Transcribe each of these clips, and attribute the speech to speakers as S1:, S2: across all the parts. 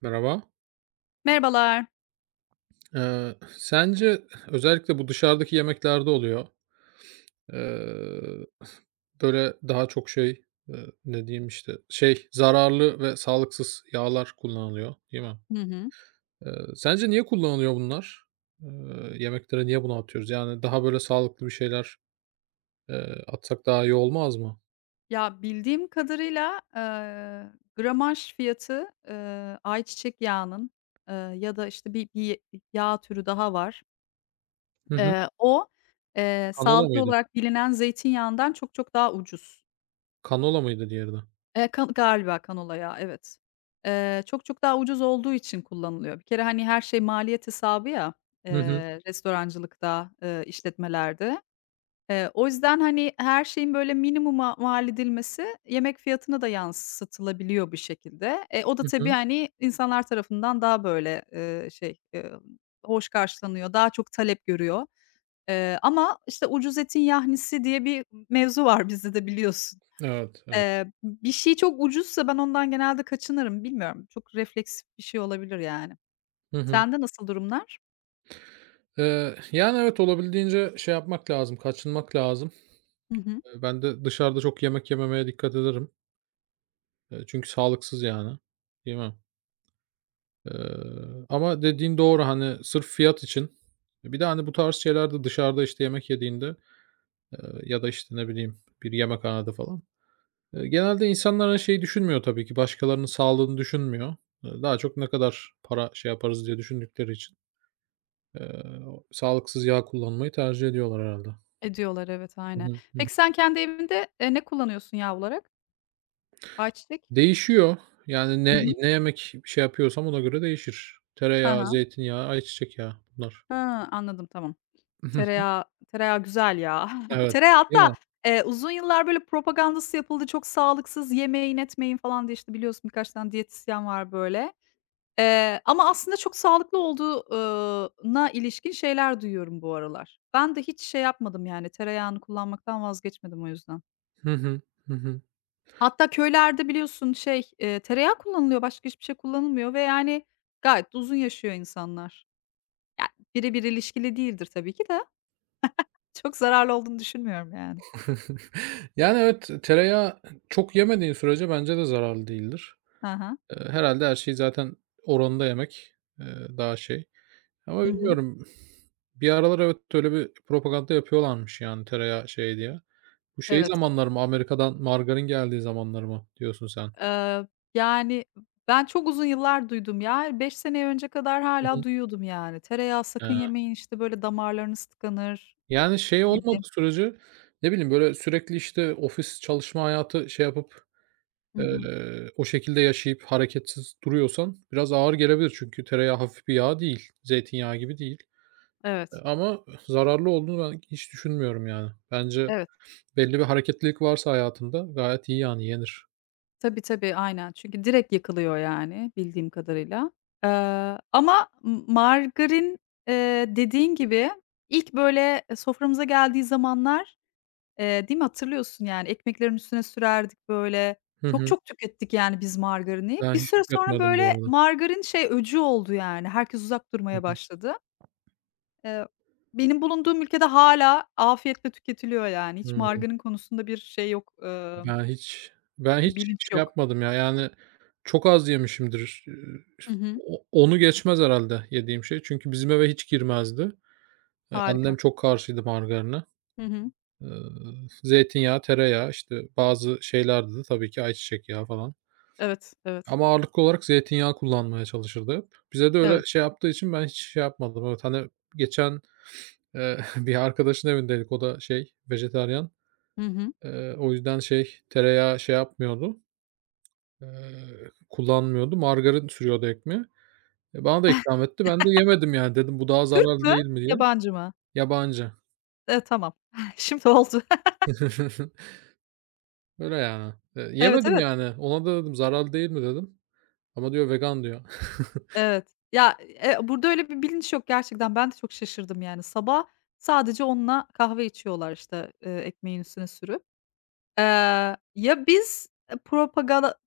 S1: Merhaba.
S2: Merhabalar.
S1: Sence özellikle bu dışarıdaki yemeklerde oluyor. Eee, böyle daha çok şey, eee, ne diyeyim, işte, şey, zararlı ve sağlıksız yağlar kullanılıyor, değil mi?
S2: Hı hı.
S1: Sence niye kullanılıyor bunlar? Eee, yemeklere niye bunu atıyoruz? Yani daha böyle sağlıklı bir şeyler, atsak daha iyi olmaz mı?
S2: Ya, bildiğim kadarıyla, gramaj fiyatı, ayçiçek yağının, ya da, işte, bir yağ türü daha var.
S1: Hı hı.
S2: O,
S1: Kanola
S2: sağlıklı
S1: mıydı?
S2: olarak bilinen zeytinyağından çok çok daha ucuz.
S1: Kanola mıydı diğeri de?
S2: Ka Galiba kanola yağı, evet. Çok çok daha ucuz olduğu için kullanılıyor. Bir kere, hani, her şey maliyet hesabı ya,
S1: Hı hı.
S2: restorancılıkta, işletmelerde. O yüzden, hani, her şeyin böyle minimuma mal edilmesi yemek fiyatına da yansıtılabiliyor bir şekilde. E, o da
S1: Hı
S2: tabii,
S1: hı.
S2: hani, insanlar tarafından daha böyle, şey, hoş karşılanıyor, daha çok talep görüyor. Ama, işte, ucuz etin yahnisi diye bir mevzu var bizde de biliyorsun.
S1: Evet, evet.
S2: Bir şey çok ucuzsa ben ondan genelde kaçınırım. Bilmiyorum, çok refleksif bir şey olabilir yani.
S1: Hı hı.
S2: Sende nasıl durumlar?
S1: Yani evet, olabildiğince şey yapmak lazım, kaçınmak lazım.
S2: Hı hı.
S1: Ben de dışarıda çok yemek yememeye dikkat ederim. Çünkü sağlıksız yani. Yemem. Eee, ama dediğin doğru, hani, sırf fiyat için bir de, hani, bu tarz şeylerde dışarıda, işte, yemek yediğinde, ya da, işte, ne bileyim, bir yemekhanede falan, genelde insanlar, hani, şeyi düşünmüyor tabii ki, başkalarının sağlığını düşünmüyor. Daha çok ne kadar para şey yaparız diye düşündükleri için, eee, sağlıksız yağ kullanmayı tercih ediyorlar herhâlde.
S2: Ediyorlar, evet, aynen.
S1: Hı. Hı.
S2: Peki sen kendi evinde, ne kullanıyorsun yağ olarak? Ayçiçek?
S1: Değişiyor. Yani
S2: Hı
S1: ne
S2: hı.
S1: ne yemek şey yapıyorsam ona göre değişir.
S2: Hı
S1: Tereyağı,
S2: hı.
S1: zeytinyağı, ayçiçek yağı bunlar.
S2: He, anladım, tamam.
S1: Hı hı.
S2: Tereyağı tereyağı güzel ya.
S1: Evet,
S2: Tereyağı
S1: değil
S2: hatta,
S1: mi?
S2: uzun yıllar böyle propagandası yapıldı, çok sağlıksız, yemeyin etmeyin falan diye, işte, biliyorsun birkaç tane diyetisyen var böyle. Ama aslında çok sağlıklı olduğuna ilişkin şeyler duyuyorum bu aralar. Ben de hiç şey yapmadım yani tereyağını kullanmaktan vazgeçmedim o yüzden.
S1: Hı hı. Hı hı.
S2: Hatta köylerde biliyorsun şey, tereyağı kullanılıyor, başka hiçbir şey kullanılmıyor ve yani gayet de uzun yaşıyor insanlar. Ya, birebir ilişkili değildir tabii ki de çok zararlı olduğunu düşünmüyorum yani.
S1: Yani, evet, tereyağı çok yemediğin sürece bence de zararlı değildir.
S2: Ha ha.
S1: Herhâlde her şeyi zaten oranında yemek, eee, daha şey ama
S2: Hı hı.
S1: bilmiyorum. Bir aralar evet, öyle bir propaganda yapıyorlarmış yani tereyağı şey diye. Bu şey
S2: Evet.
S1: zamanlar mı, Amerika'dan margarin geldiği zamanlar mı diyorsun sen?
S2: Eee, Yani, ben çok uzun yıllar duydum ya. 5 sene önce kadar
S1: Hı
S2: hala
S1: hı.
S2: duyuyordum yani. Tereyağı sakın
S1: He.
S2: yemeyin, işte, böyle damarlarınız tıkanır
S1: Yani, şey
S2: gibi.
S1: olmadığı sürece, ne bileyim, böyle, sürekli, işte, ofis çalışma hayatı şey yapıp,
S2: Hı hı.
S1: o şekilde yaşayıp hareketsiz duruyorsan biraz ağır gelebilir. Çünkü tereyağı hafif bir yağ değil, zeytinyağı gibi değil. Eee,
S2: Evet,
S1: ama zararlı olduğunu ben hiç düşünmüyorum, yani. Bence
S2: evet.
S1: belli bir hareketlilik varsa hayatında gayet iyi, yani, yenir.
S2: Tabii, tabii, aynen. Çünkü direkt yakılıyor yani bildiğim kadarıyla. Eee, ama m Margarin, dediğin gibi ilk böyle, soframıza geldiği zamanlar. Değil mi? Hatırlıyorsun yani ekmeklerin üstüne sürerdik böyle.
S1: Hı
S2: Çok
S1: hı.
S2: çok tükettik yani biz margarini.
S1: Ben
S2: Bir
S1: hiç
S2: süre sonra
S1: tüketmedim bu
S2: böyle
S1: arada.
S2: margarin şey öcü oldu yani. Herkes uzak
S1: Hı
S2: durmaya
S1: hı.
S2: başladı. Eee, Benim bulunduğum ülkede hâlâ afiyetle tüketiliyor yani. Hiç
S1: Hıı.
S2: margarin konusunda bir şey yok,
S1: Ben hiç ben hiç
S2: bilinç
S1: şey
S2: yok.
S1: yapmadım ya, yani çok az yemişimdir.
S2: Hı hı.
S1: Onu geçmez herhalde yediğim şey. Çünkü bizim eve hiç girmezdi. Eee,
S2: Harika.
S1: annem çok karşıydı margarine.
S2: Hı hı.
S1: Eee, zeytinyağı, tereyağı, işte, bazı şeylerdi de tabii ki ayçiçek yağı falan
S2: Evet, evet,
S1: ama ağırlıklı olarak zeytinyağı kullanmaya çalışırdı hep. Bize de
S2: evet.
S1: öyle şey yaptığı için ben hiç şey yapmadım. Evet, hani, geçen, bir arkadaşın evindeydik. O da şey, vejetaryen.
S2: Hı hı.
S1: O yüzden şey, tereyağı şey yapmıyordu. Kullanmıyordu. Margarin sürüyordu ekmeğe. E, bana da ikram etti. Ben de yemedim yani. Dedim bu daha
S2: Türk
S1: zararlı
S2: mü,
S1: değil mi diye.
S2: yabancı mı?
S1: Yabancı.
S2: Evet, tamam. Şimdi oldu.
S1: Öyle yani. Eee,
S2: Evet,
S1: yemedim
S2: evet.
S1: yani. Ona da dedim zararlı değil mi dedim. Ama diyor vegan diyor.
S2: Evet. Ya, burada öyle bir bilinç yok gerçekten. Ben de çok şaşırdım yani. Sabah sadece onunla kahve içiyorlar, işte, ekmeğin üstüne sürüp. Ya biz, propagada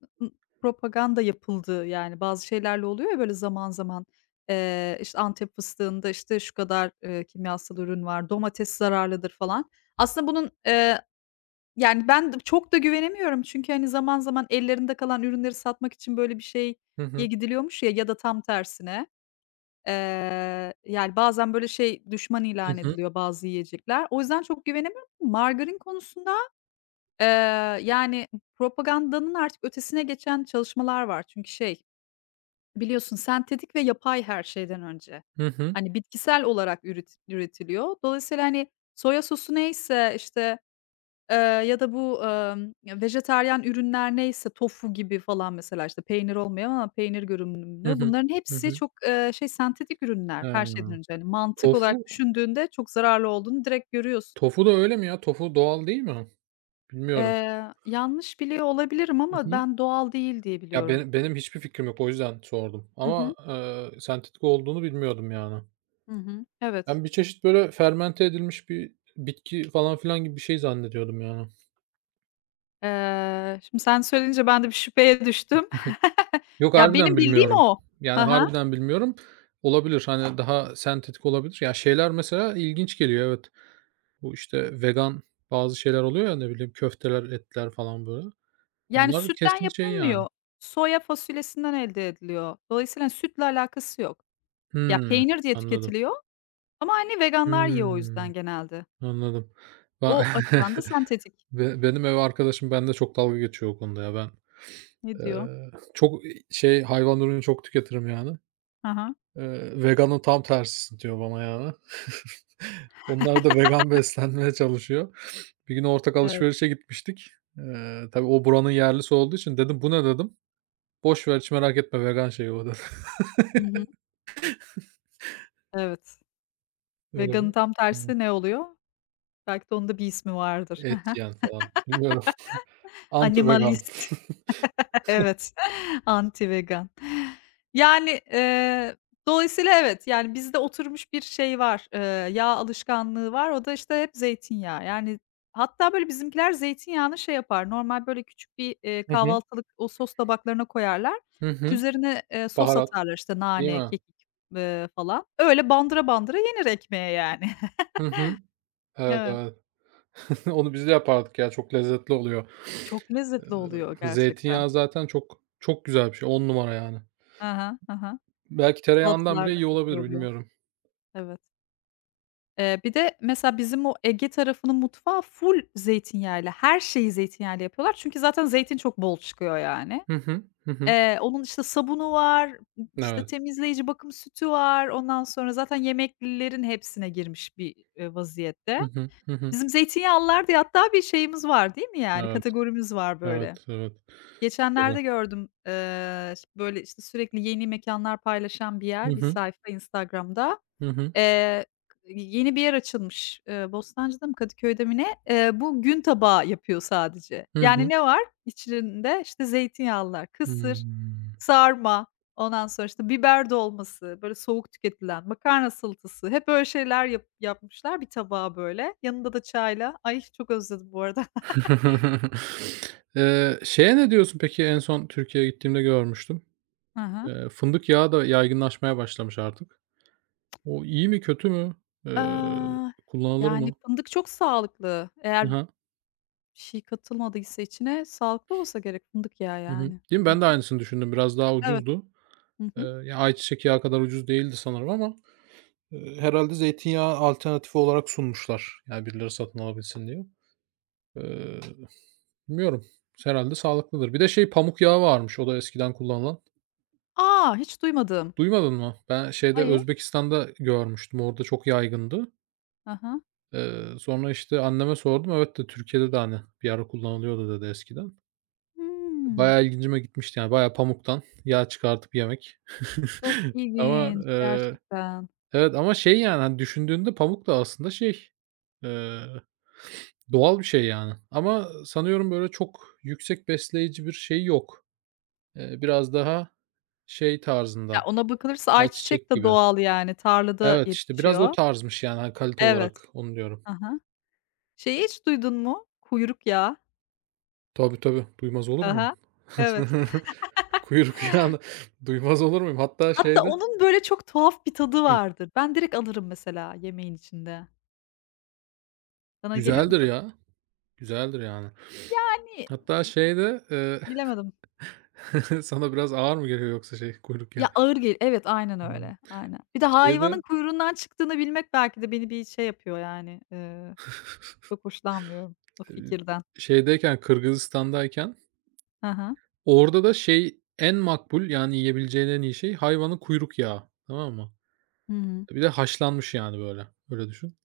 S2: propaganda yapıldı yani bazı şeylerle oluyor ya böyle zaman zaman, işte, Antep fıstığında, işte, şu kadar, kimyasal ürün var, domates zararlıdır falan. Aslında bunun, yani ben d çok da güvenemiyorum çünkü, hani, zaman zaman ellerinde kalan ürünleri satmak için böyle bir şey
S1: Hı
S2: ya
S1: hı.
S2: gidiliyormuş ya da tam tersine. Yani, bazen, böyle, şey, düşman
S1: Hı
S2: ilan
S1: hı.
S2: ediliyor bazı yiyecekler. O yüzden çok güvenemiyorum. Margarin konusunda, eee, yani, propagandanın artık ötesine geçen çalışmalar var. Çünkü şey, biliyorsun sentetik ve yapay her şeyden önce.
S1: Hı hı.
S2: Hani, bitkisel olarak üretiliyor. Dolayısıyla, hani, soya sosu neyse, Eee, ya da bu, ya, vejetaryen ürünler neyse tofu gibi falan mesela, işte, peynir olmayan ama peynir
S1: Hı
S2: görünümlü,
S1: hı.
S2: bunların
S1: Hı
S2: hepsi
S1: hı.
S2: çok, şey, sentetik ürünler her şeyden
S1: He.
S2: önce. Hani, mantık
S1: Tofu
S2: olarak düşündüğünde çok zararlı olduğunu direkt görüyorsun.
S1: tofu da öyle mi ya? Tofu doğal değil mi? Bilmiyorum.
S2: Yanlış biliyor olabilirim
S1: Hı
S2: ama
S1: hı.
S2: ben doğal değil diye
S1: Ya,
S2: biliyorum.
S1: benim hiçbir fikrim yok. O yüzden sordum.
S2: Hı
S1: Ama,
S2: hı.
S1: sentetik olduğunu bilmiyordum yani.
S2: Hı hı. Evet.
S1: Ben bir çeşit böyle fermente edilmiş bir bitki falan filan gibi bir şey zannediyordum yani.
S2: Şimdi sen söyleyince ben de bir şüpheye düştüm.
S1: Yok,
S2: Ya, benim
S1: harbiden
S2: bildiğim
S1: bilmiyorum.
S2: o.
S1: Yani
S2: Hı hı.
S1: harbiden bilmiyorum. Olabilir, hani, daha sentetik olabilir. Ya, şeyler mesela ilginç geliyor, evet. Bu, işte, vegan bazı şeyler oluyor ya, ne bileyim, köfteler, etler falan böyle.
S2: Yani,
S1: Onlar
S2: sütten
S1: kesin şey yani.
S2: yapılmıyor. Soya fasulyesinden elde ediliyor. Dolayısıyla sütle alakası yok. Ya,
S1: Hımm,
S2: peynir diye
S1: anladım.
S2: tüketiliyor ama, hani, veganlar yiyor o yüzden
S1: Hımm,
S2: genelde.
S1: anladım. Ba
S2: O açıdan da sentetik.
S1: benim ev arkadaşım benimle çok dalga geçiyor o konuda ya. Ben,
S2: Ne diyor?
S1: çok, şey, hayvan ürünü çok tüketirim yani.
S2: Ha ha.
S1: Veganın tam tersisin diyor bana yani. Onlar da vegan beslenmeye çalışıyor. Bir gün ortak
S2: Evet.
S1: alışverişe gitmiştik. Tabii o buranın yerlisi olduğu için dedim, "Bu ne?" dedim. "Boş ver, hiç merak etme vegan şeyi o." dedi.
S2: Hı hı. Evet.
S1: Öyle
S2: Veganın
S1: bir
S2: tam
S1: yani
S2: tersi ne oluyor? Belki de onun da bir ismi vardır.
S1: et yiyen falan. Bilmiyorum. Anti vegan.
S2: Animalist. Evet, anti-vegan. Yani, dolayısıyla evet, yani, bizde oturmuş bir şey var, yağ alışkanlığı var. O da, işte, hep zeytinyağı. Yani, hatta, böyle, bizimkiler zeytinyağını şey yapar, normal, böyle, küçük bir,
S1: Hı hı.
S2: kahvaltılık o sos tabaklarına koyarlar.
S1: Hı hı.
S2: Üzerine, sos
S1: Baharat,
S2: atarlar, işte,
S1: değil
S2: nane,
S1: mi?
S2: kekik, falan. Öyle bandıra bandıra yenir ekmeğe, yani.
S1: Hı hı. Evet,
S2: Evet.
S1: evet. Onu biz de yapardık ya, çok lezzetli oluyor.
S2: Çok
S1: Eee,
S2: lezzetli oluyor gerçekten.
S1: zeytinyağı zaten çok çok güzel bir şey, on numara yani.
S2: Hı hı.
S1: Belki tereyağından
S2: Salatalar
S1: bile
S2: da
S1: iyi
S2: çok iyi
S1: olabilir,
S2: oluyor.
S1: bilmiyorum.
S2: Evet. Bir de mesela bizim o Ege tarafının mutfağı ful zeytinyağıyla, her şeyi zeytinyağıyla yapıyorlar. Çünkü zaten zeytin çok bol çıkıyor yani.
S1: Hı hı. Hı hı.
S2: Onun, işte, sabunu var, işte,
S1: Evet.
S2: temizleyici bakım sütü var. Ondan sonra zaten yemeklilerin hepsine girmiş bir,
S1: Hı
S2: vaziyette.
S1: hı. Hı hı.
S2: Bizim zeytinyağlılar diye hatta bir şeyimiz var, değil mi yani?
S1: Evet,
S2: Kategorimiz var böyle.
S1: evet, evet. Tabii.
S2: Geçenlerde gördüm, böyle, işte, sürekli yeni mekanlar paylaşan bir
S1: Hı
S2: yer, bir
S1: hı.
S2: sayfa Instagram'da.
S1: Hı hı.
S2: Eee, Yeni bir yer açılmış, Bostancı'da mı Kadıköy'de mi ne? Bu gün tabağı yapıyor sadece.
S1: Hı
S2: Yani
S1: hı.
S2: ne var içinde? İşte zeytinyağlılar, kısır,
S1: Hımm.
S2: sarma, ondan sonra, işte, biber dolması, böyle soğuk tüketilen, makarna salatası, hep öyle şeyler yapmışlar bir tabağa böyle. Yanında da çayla. Ay, çok özledim bu arada.
S1: Şeye ne diyorsun peki? En son Türkiye'ye gittiğimde görmüştüm.
S2: Hı hı.
S1: Fındık yağı da yaygınlaşmaya başlamış artık. O iyi mi, kötü mü? Eee,
S2: Aaa,
S1: kullanılır
S2: yani
S1: mı?
S2: fındık çok sağlıklı.
S1: Hı
S2: Eğer bir
S1: hı.
S2: şey katılmadıysa içine sağlıklı olsa gerek fındık yağı
S1: Hı hı.
S2: yani.
S1: Değil mi?
S2: Hı
S1: Ben de
S2: hı.
S1: aynısını düşündüm. Biraz daha
S2: Evet.
S1: ucuzdu.
S2: Hı
S1: Eee,
S2: hı.
S1: ya, ayçiçek yağı kadar ucuz değildi sanırım ama, herhâlde zeytinyağı alternatifi olarak sunmuşlar. Yani birileri satın alabilsin diye. Eee, bilmiyorum. Herhâlde sağlıklıdır. Bir de şey pamuk yağı varmış, o da eskiden kullanılan.
S2: A! Hiç duymadım.
S1: Duymadın mı? Ben şeyde
S2: Hayır.
S1: Özbekistan'da görmüştüm, orada çok yaygındı.
S2: Hı hı.
S1: Sonra, işte, anneme sordum. Evet de Türkiye'de de, hani, bir ara kullanılıyordu dedi eskiden.
S2: Hımm.
S1: Bayağı ilgincime gitmişti, yani, bayağı pamuktan yağ çıkartıp yemek.
S2: Çok
S1: Ama,
S2: ilginç gerçekten.
S1: evet ama şey, yani, hani, düşündüğünde pamuk da aslında şey, eee, doğal bir şey, yani. Ama sanıyorum, böyle, çok yüksek besleyici bir şey yok. Biraz daha şey
S2: Ya,
S1: tarzında,
S2: ona bakılırsa
S1: ayçiçek
S2: ayçiçek de
S1: gibi.
S2: doğal yani tarlada
S1: Evet, işte, biraz o
S2: yetişiyor.
S1: tarzmış yani, hani, kalite
S2: Evet.
S1: olarak onu diyorum.
S2: Hı hı. Şeyi hiç duydun mu? Kuyruk yağı.
S1: Tabii, tabii, duymaz olur
S2: Hı
S1: muyum?
S2: hı. Evet.
S1: Kuyruk yağını duymaz olur muyum? Hatta
S2: Hatta
S1: şeyde.
S2: onun böyle çok tuhaf bir tadı
S1: Hıh.
S2: vardır. Ben direkt alırım mesela yemeğin içinde. Sana gelir mi
S1: Güzeldir
S2: tadı?
S1: ya, güzeldir yani.
S2: Yani
S1: Hatta şeyde,
S2: bilemedim.
S1: sana biraz ağır mı geliyor yoksa şey, kuyruk
S2: Ya,
S1: yağı?
S2: ağır gel evet, aynen
S1: Hımm.
S2: öyle. Aynen. Bir de hayvanın
S1: Şeyde,
S2: kuyruğundan çıktığını bilmek belki de beni bir şey yapıyor yani, çok hoşlanmıyorum o
S1: eee,
S2: fikirden.
S1: şeydeyken, Kırgızistan'dayken
S2: Hı hı.
S1: orada da şey en makbul yani yiyebileceğin en iyi şey hayvanın kuyruk yağı, tamam mı?
S2: Hı hı.
S1: Bir de haşlanmış yani böyle, öyle düşün.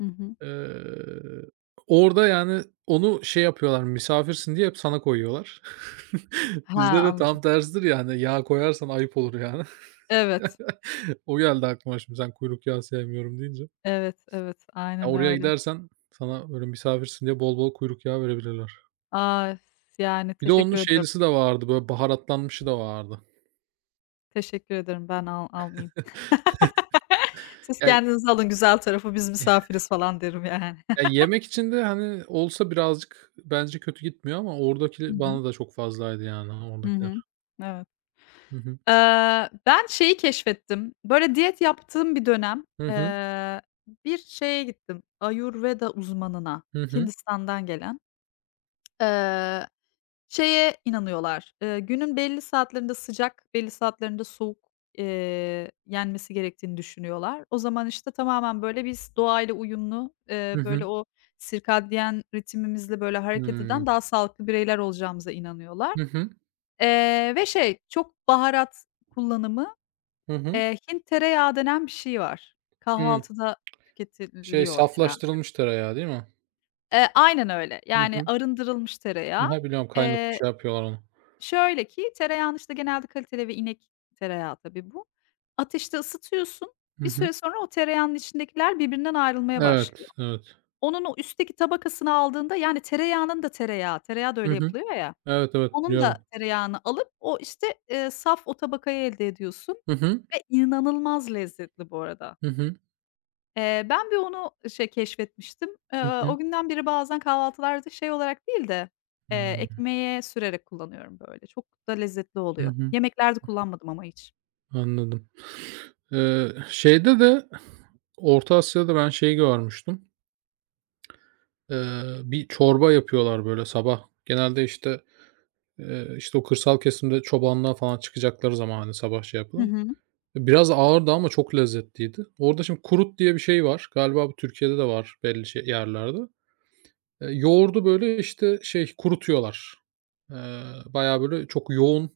S2: Hı hı.
S1: Eee, orada yani onu şey yapıyorlar, misafirsin diye hep sana koyuyorlar.
S2: Ha,
S1: Bizde de
S2: anladım.
S1: tam tersidir yani yağ koyarsan ayıp olur yani.
S2: Evet,
S1: O geldi aklıma şimdi sen kuyruk yağı sevmiyorum deyince.
S2: evet, evet.
S1: Ya,
S2: Aynen
S1: oraya
S2: öyle.
S1: gidersen sana böyle misafirsin diye bol bol kuyruk yağı verebilirler.
S2: A, yani
S1: Bir de onun
S2: teşekkür ederim.
S1: şeylisi de vardı, böyle baharatlanmışı da vardı.
S2: Teşekkür ederim. Ben almayayım. Siz
S1: Ya
S2: kendiniz alın güzel tarafı, biz misafiriz falan derim yani.
S1: ya, yemek için de, hani, olsa birazcık bence kötü gitmiyor ama
S2: Hı
S1: oradaki
S2: hı.
S1: bana da çok fazlaydı yani
S2: Hı
S1: oradakiler.
S2: hı. Evet.
S1: Hı hı.
S2: Ben şeyi keşfettim. Böyle diyet yaptığım bir dönem,
S1: Hı hı.
S2: eee, bir şeye gittim, Ayurveda uzmanına,
S1: Hı hı.
S2: Hindistan'dan gelen. Eee Şeye inanıyorlar, günün belli saatlerinde sıcak, belli saatlerinde soğuk, yenmesi gerektiğini düşünüyorlar. O zaman, işte, tamamen, böyle, biz doğayla uyumlu,
S1: Hı
S2: böyle,
S1: hı.
S2: o sirkadiyen ritimimizle böyle, hareket
S1: Hımm.
S2: eden daha sağlıklı bireyler olacağımıza inanıyorlar.
S1: Hı hı.
S2: Ve şey, çok baharat kullanımı,
S1: Hı hı.
S2: Hint tereyağı denen bir şey var.
S1: Hımm.
S2: Kahvaltıda
S1: Şey,
S2: tüketiliyor genel.
S1: saflaştırılmış tereyağı değil mi?
S2: Aynen öyle.
S1: Hı
S2: Yani
S1: hı.
S2: arındırılmış
S1: Hı
S2: tereyağı.
S1: hı, biliyorum kaynatıp
S2: Eee
S1: şey yapıyorlar onu.
S2: Şöyle ki, tereyağını, işte, genelde kaliteli ve inek tereyağı tabii bu. Ateşte ısıtıyorsun,
S1: Hı
S2: bir
S1: hı.
S2: süre sonra o tereyağının içindekiler birbirinden ayrılmaya başlıyor.
S1: Evet, evet.
S2: Onun o üstteki tabakasını aldığında, yani tereyağının da tereyağı, tereyağı da
S1: Hı
S2: öyle
S1: hı.
S2: yapılıyor ya,
S1: Evet, evet,
S2: onun da
S1: biliyorum.
S2: tereyağını alıp o, işte, saf o tabakayı elde ediyorsun
S1: Hı hı.
S2: ve inanılmaz lezzetli bu arada.
S1: Hı hı.
S2: Ben bir onu şey keşfetmiştim.
S1: Hı hı.
S2: O günden beri bazen kahvaltılarda şey olarak değil de,
S1: Hımm.
S2: ekmeğe sürerek kullanıyorum böyle. Çok da lezzetli
S1: Hı
S2: oluyor.
S1: hı.
S2: Yemeklerde kullanmadım ama hiç.
S1: Anladım. Şeyde de Orta Asya'da ben şeyi görmüştüm. Eee, bir çorba yapıyorlar böyle sabah. Genelde, işte, işte, o kırsal kesimde çobanlığa falan çıkacakları zaman, hani, sabah şey
S2: Hı
S1: yapıyor.
S2: hı.
S1: Biraz ağırdı ama çok lezzetliydi. Orada şimdi kurut diye bir şey var. Galiba bu Türkiye'de de var belli şey yerlerde. Yoğurdu, böyle, işte, şey, kurutuyorlar. Eee, bayağı, böyle, çok yoğun,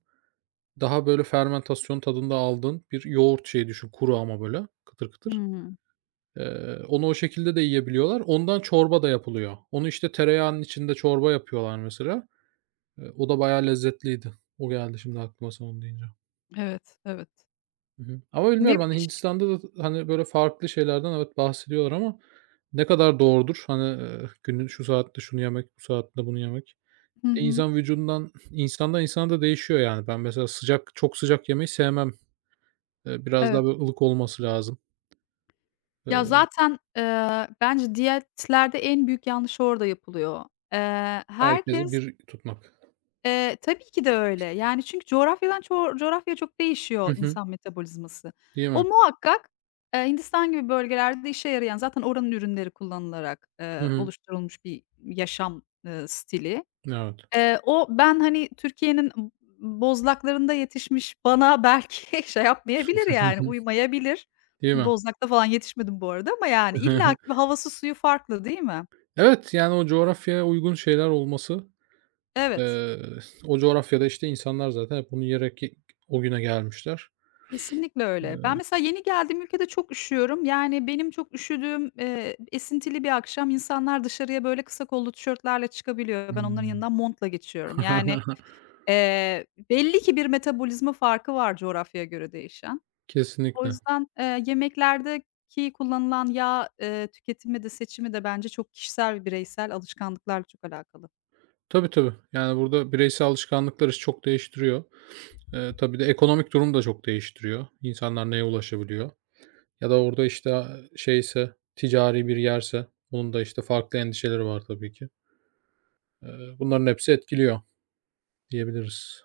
S1: daha, böyle, fermentasyon tadında aldığın bir yoğurt şeyi düşün. Kuru ama, böyle, kıtır kıtır.
S2: Hımm.
S1: Onu o şekilde de yiyebiliyorlar. Ondan çorba da yapılıyor. Onu, işte, tereyağının içinde çorba yapıyorlar mesela. O da bayağı lezzetliydi. O geldi şimdi aklıma sen onu deyince.
S2: Evet, evet.
S1: Hı hı. Ama
S2: Ve
S1: bilmiyorum,
S2: bir
S1: hani,
S2: de
S1: Hindistan'da da, hani, böyle farklı şeylerden evet bahsediyorlar ama ne kadar doğrudur? Hani, günün şu saatte şunu yemek, bu saatte bunu yemek.
S2: Hı
S1: E,
S2: hı.
S1: insan vücudundan insandan insana da değişiyor yani. Ben mesela sıcak çok sıcak yemeyi sevmem. Biraz
S2: Evet.
S1: daha böyle ılık olması lazım.
S2: Ya,
S1: Eee,
S2: zaten, bence diyetlerde en büyük yanlış orada yapılıyor.
S1: herkesi
S2: Herkes
S1: bir tutmak.
S2: Tabii ki de öyle. Yani, çünkü coğrafyadan coğrafyaya çok değişiyor
S1: Hı hı.
S2: insan metabolizması.
S1: Değil
S2: O
S1: mi?
S2: muhakkak, Hindistan gibi bölgelerde işe yarayan zaten oranın ürünleri kullanılarak,
S1: Hı hı.
S2: oluşturulmuş bir yaşam, stili.
S1: Evet.
S2: O ben, hani, Türkiye'nin bozlaklarında yetişmiş bana belki şey yapmayabilir, yani, uymayabilir.
S1: Değil mi?
S2: Bozlakta falan yetişmedim bu arada ama, yani, illaki bir havası suyu farklı değil mi?
S1: Evet, yani o coğrafyaya uygun şeyler olması,
S2: Evet,
S1: eee, o coğrafyada, işte, insanlar zaten hep bunu yiyerek o güne gelmişler.
S2: kesinlikle öyle. Ben
S1: Eee,
S2: mesela yeni geldiğim ülkede çok üşüyorum. Yani, benim çok üşüdüğüm, esintili bir akşam insanlar dışarıya böyle kısa kollu tişörtlerle çıkabiliyor. Ben onların
S1: Hımm.
S2: yanından montla geçiyorum. Yani, belli ki bir metabolizma farkı var coğrafyaya göre değişen. O
S1: Kesinlikle.
S2: yüzden, yemeklerdeki kullanılan yağ, tüketimi de seçimi de bence çok kişisel ve bireysel alışkanlıklarla çok alakalı.
S1: Tabii, tabii. Yani, burada bireysel alışkanlıklar işi çok değiştiriyor. Tabii de ekonomik durum da çok değiştiriyor. İnsanlar neye ulaşabiliyor? Ya da orada, işte, şeyse, ticari bir yerse bunun da, işte, farklı endişeleri var tabii ki. Bunların hepsi etkiliyor diyebiliriz.